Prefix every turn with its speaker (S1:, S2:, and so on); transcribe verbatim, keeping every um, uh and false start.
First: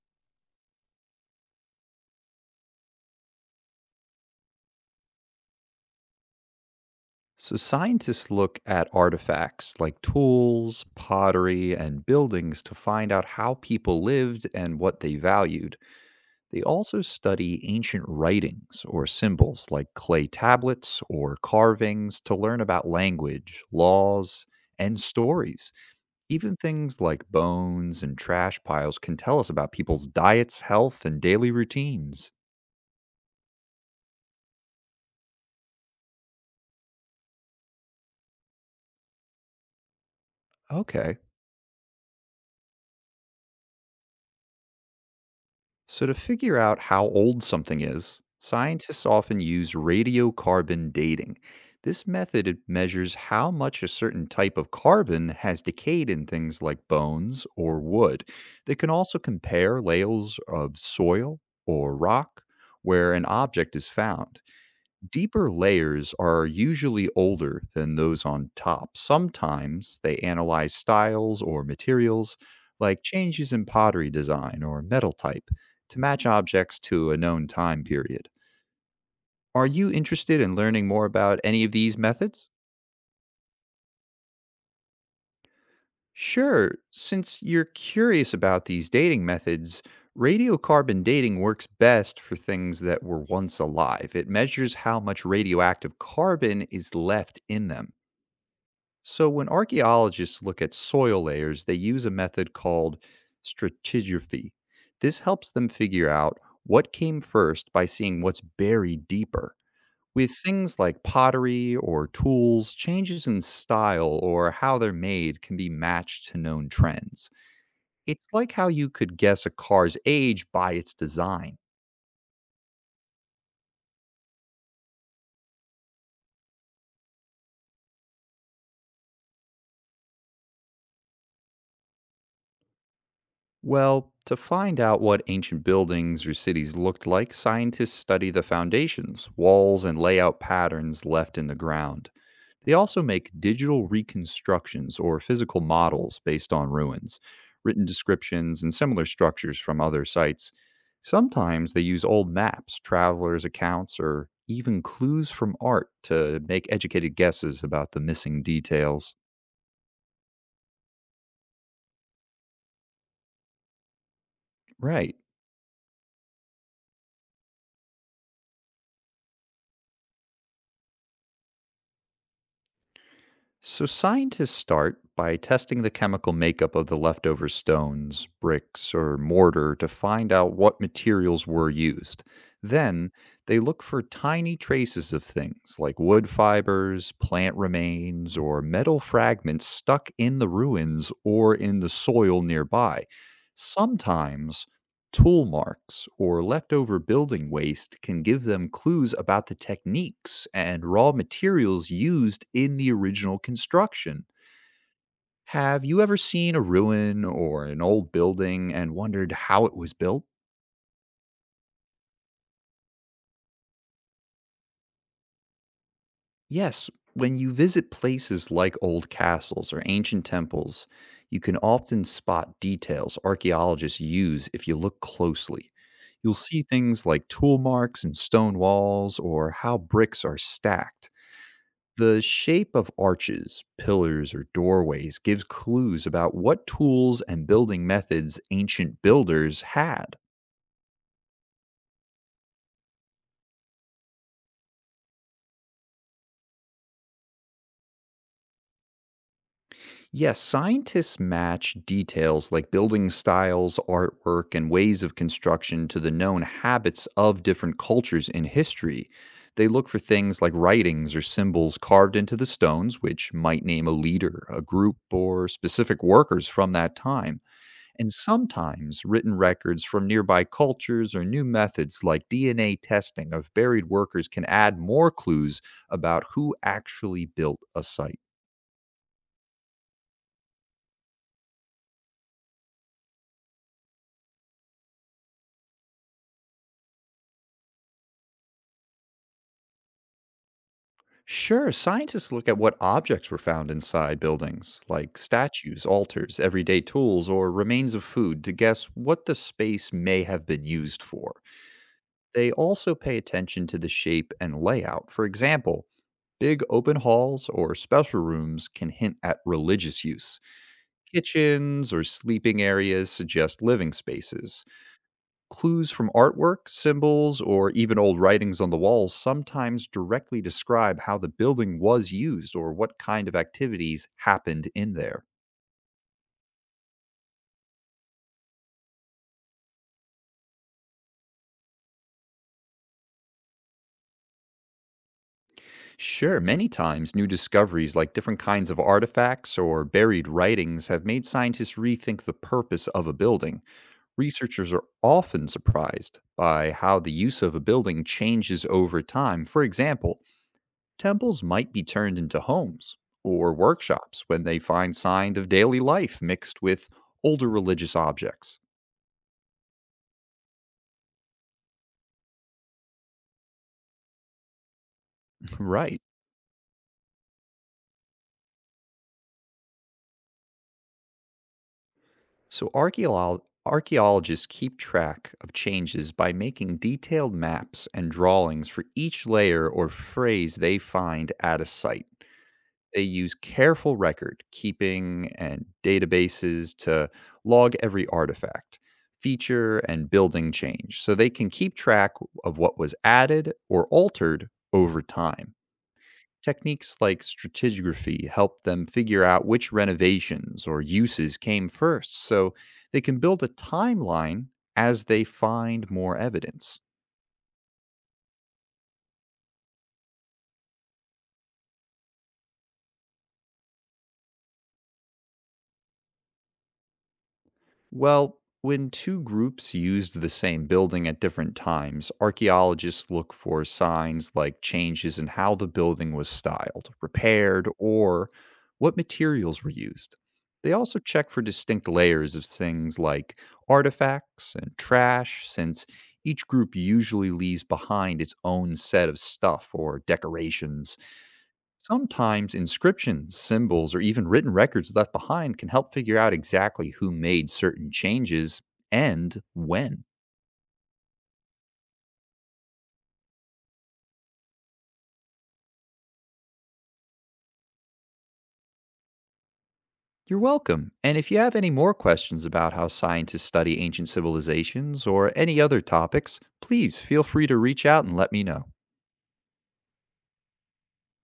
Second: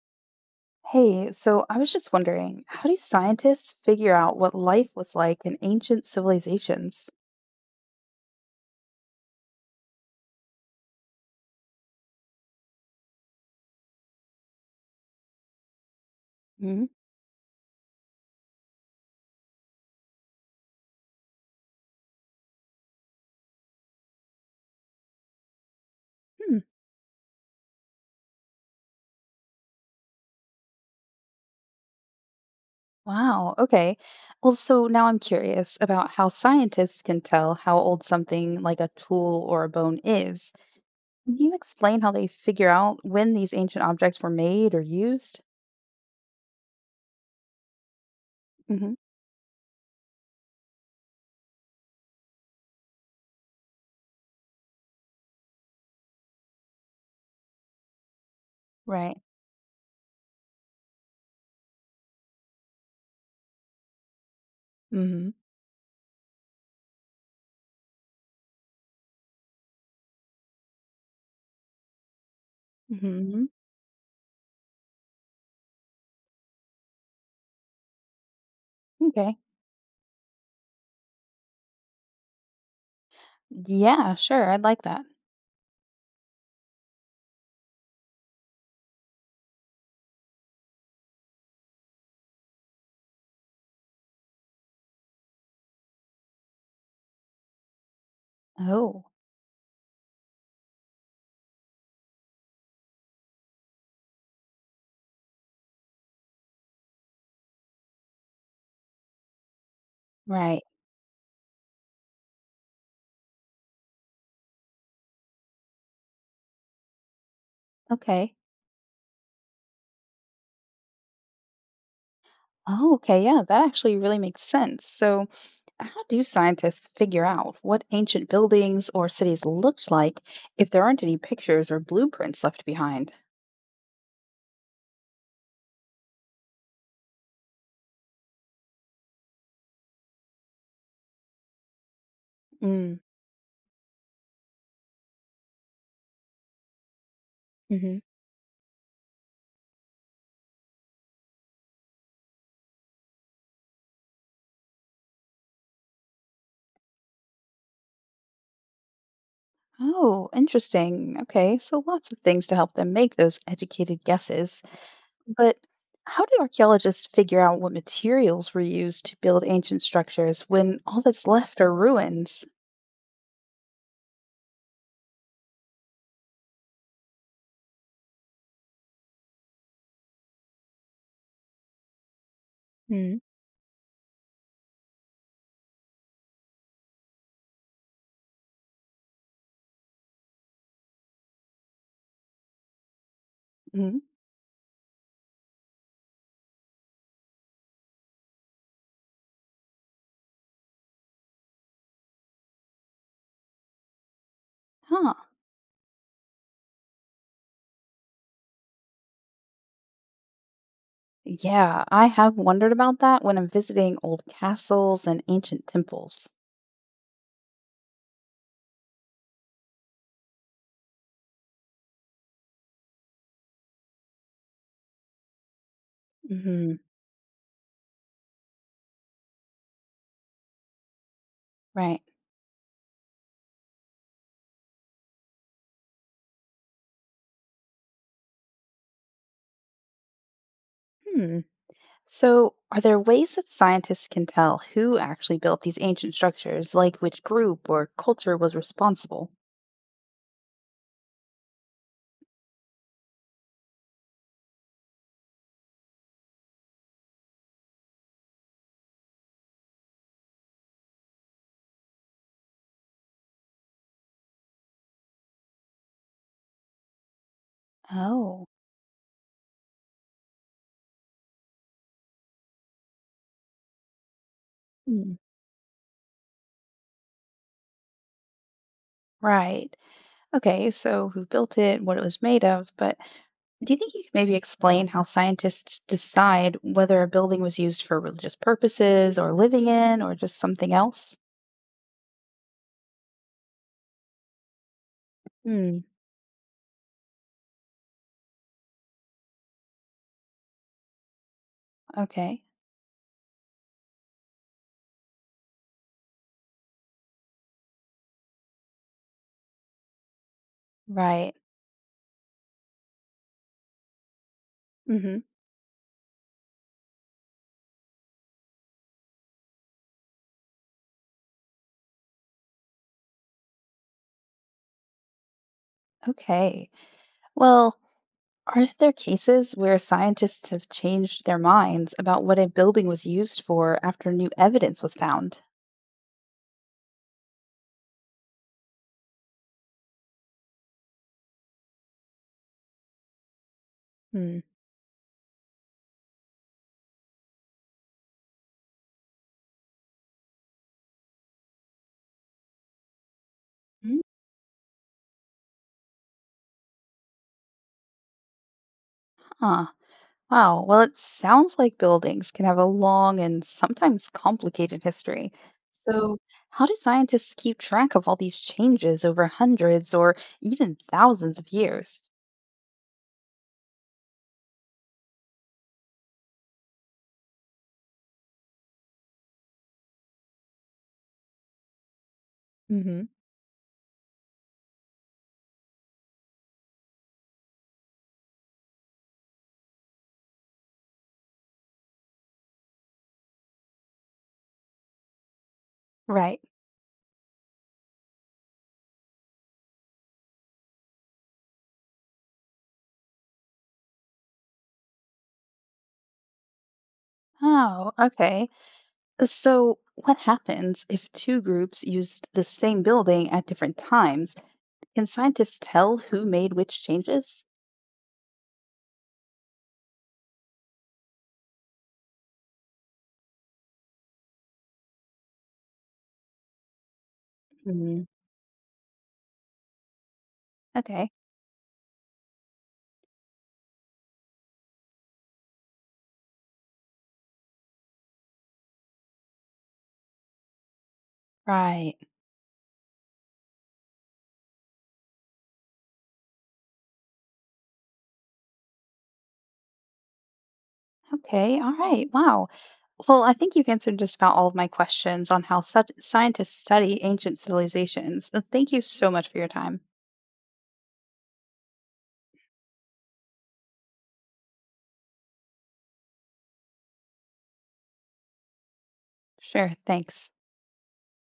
S1: Hey, so I was just wondering, how do scientists figure out what life was like in ancient civilizations?
S2: So, scientists look at artifacts like tools, pottery, and buildings to find out how people lived and what they valued. They
S1: hmm
S2: also study ancient writings or symbols like clay tablets or carvings to learn about language, laws, and stories. Even
S1: Hmm,
S2: things like bones and trash piles can tell us about people's diets, health, and daily routines.
S1: wow, okay. Well, so now I'm curious about how scientists can tell how old something like a tool or a bone is.
S2: Okay.
S1: Can you explain how they figure out when these ancient objects were made or used?
S2: So, to figure out how old something is,
S1: hmm
S2: scientists often use radiocarbon dating. This method it measures how much a certain type of carbon has decayed in things like bones or wood. They can
S1: Right.
S2: also compare layers of soil or rock where an object is found.
S1: hmm
S2: Deeper layers are usually older than those on top. Sometimes they analyze styles or materials, like
S1: hmm
S2: changes in pottery design or metal type, to match objects to a known time period.
S1: Okay.
S2: Are you interested in learning more about any of these methods?
S1: Yeah, sure. I'd like that.
S2: Sure, since you're curious about these dating methods, radiocarbon dating works best for things that were once alive. It measures how much radioactive carbon is left in them.
S1: Oh,
S2: So, when archaeologists look at soil layers, they use a method called stratigraphy. This helps them figure out what came first by seeing what's buried deeper. With
S1: right.
S2: things like pottery or tools, changes in style or how they're made can be matched to known trends. It's
S1: Okay.
S2: like how you could guess a car's age by its design.
S1: Oh, okay. Yeah, that actually really makes sense. So, how do scientists figure out what ancient buildings or cities looked like if there aren't any pictures or blueprints left behind?
S2: Well, to find out what ancient buildings or cities looked like, scientists study the foundations, walls, and layout patterns left in the ground. They
S1: Mm,
S2: also make digital reconstructions or physical models based on ruins, written
S1: hmm
S2: descriptions, and similar structures from other sites. Sometimes they use old maps, travelers' accounts, or even clues from art to make educated guesses about the missing details.
S1: Oh, interesting. Okay, so lots of things to help them make those educated guesses.
S2: Right.
S1: But how do archaeologists figure out what materials were used to build ancient structures when all that's left are ruins?
S2: So, scientists start by testing the chemical makeup of the leftover stones, bricks, or mortar to find out what materials were used. Then
S1: mm
S2: they look for tiny traces of things like wood fibers, plant remains, or metal fragments stuck in the ruins or in the soil nearby.
S1: Mm,
S2: Sometimes tool marks or leftover building waste can give them clues about the techniques and raw materials used in the original construction.
S1: Huh.
S2: Have you ever seen a ruin or an old building and wondered how it was built?
S1: Yeah, I have wondered about that when I'm visiting old castles and ancient temples.
S2: Yes, when you visit places like old castles or ancient temples, you can often spot details archaeologists use if you look closely. You'll see
S1: hmm
S2: things like tool marks and stone walls or how bricks are stacked.
S1: Right.
S2: The shape of arches, pillars, or doorways gives clues about what tools and building methods ancient builders had.
S1: Hmm. So, are there ways that scientists can tell who actually built these ancient structures, like which group or culture was responsible?
S2: Yes, scientists match details like building styles, artwork, and ways of construction to the known habits of different cultures in history. They look for things like writings or symbols carved into the stones, which might name a leader, a group, or specific workers from that time. And
S1: Oh,
S2: sometimes written records from nearby cultures or new methods like D N A testing of buried workers can add more
S1: hmm,
S2: clues about who actually built a site.
S1: right. Okay, so who built it, what it was made of, but do you think you could maybe explain how scientists decide whether a building was used for religious purposes or living in or just something else?
S2: Sure, scientists look at what objects were found inside buildings, like
S1: Hmm,
S2: statues, altars, everyday tools, or remains of food, to guess what the space may have been used for.
S1: okay,
S2: They also pay attention to the shape and layout. For example, big open halls or special rooms can hint at religious use.
S1: right.
S2: Kitchens or sleeping areas suggest living spaces.
S1: Mm-hmm.
S2: Clues from artwork, symbols, or even old writings on the walls sometimes directly describe how the building was used or what kind of activities happened in there.
S1: Okay. Well, are there cases where scientists have changed their minds about what a building was used for after new evidence was found?
S2: Sure, many times new discoveries like different kinds of artifacts or buried writings have made scientists rethink the purpose of a building.
S1: Hmm.
S2: Researchers are often surprised by how the use of a building changes over time. For example, temples might be turned into homes or
S1: Hmm?
S2: workshops when they find signs of daily life mixed with older religious objects.
S1: Huh. Wow. Well, it sounds like buildings can have a long and sometimes complicated history.
S2: Right.
S1: So, how do scientists keep track of all these changes over hundreds or even thousands of years?
S2: So archeolo- archaeologists keep track of changes by making detailed maps and drawings for each layer or phrase they find at a site. They
S1: hmm
S2: use careful record keeping and databases to log every artifact, feature, and building change so they can keep track of what was added or altered over time.
S1: Right.
S2: Techniques like stratigraphy help them figure out which renovations or uses came first so they can build a timeline as they find more evidence.
S1: Oh, okay. So, what happens if two groups used the same building at different times? Can scientists tell who made which changes?
S2: Well, when two groups used the same building at different times, archaeologists look for signs like changes in how the building was styled, repaired,
S1: Hmm.
S2: or what materials were used. They also
S1: Okay.
S2: check for distinct layers of things like artifacts and trash, since each group usually leaves behind its own set of stuff or decorations.
S1: Right.
S2: Sometimes inscriptions, symbols, or even written records left behind can help figure out exactly who made certain changes and when.
S1: Okay. All right. Wow. Well, I think you've answered just about all of my questions on how such scientists study ancient civilizations. Uh, Thank you so much for your time.
S2: You're welcome. And if you have any more questions about how scientists study ancient civilizations or any other topics, please feel free to reach out and let me know.
S1: Sure. Thanks.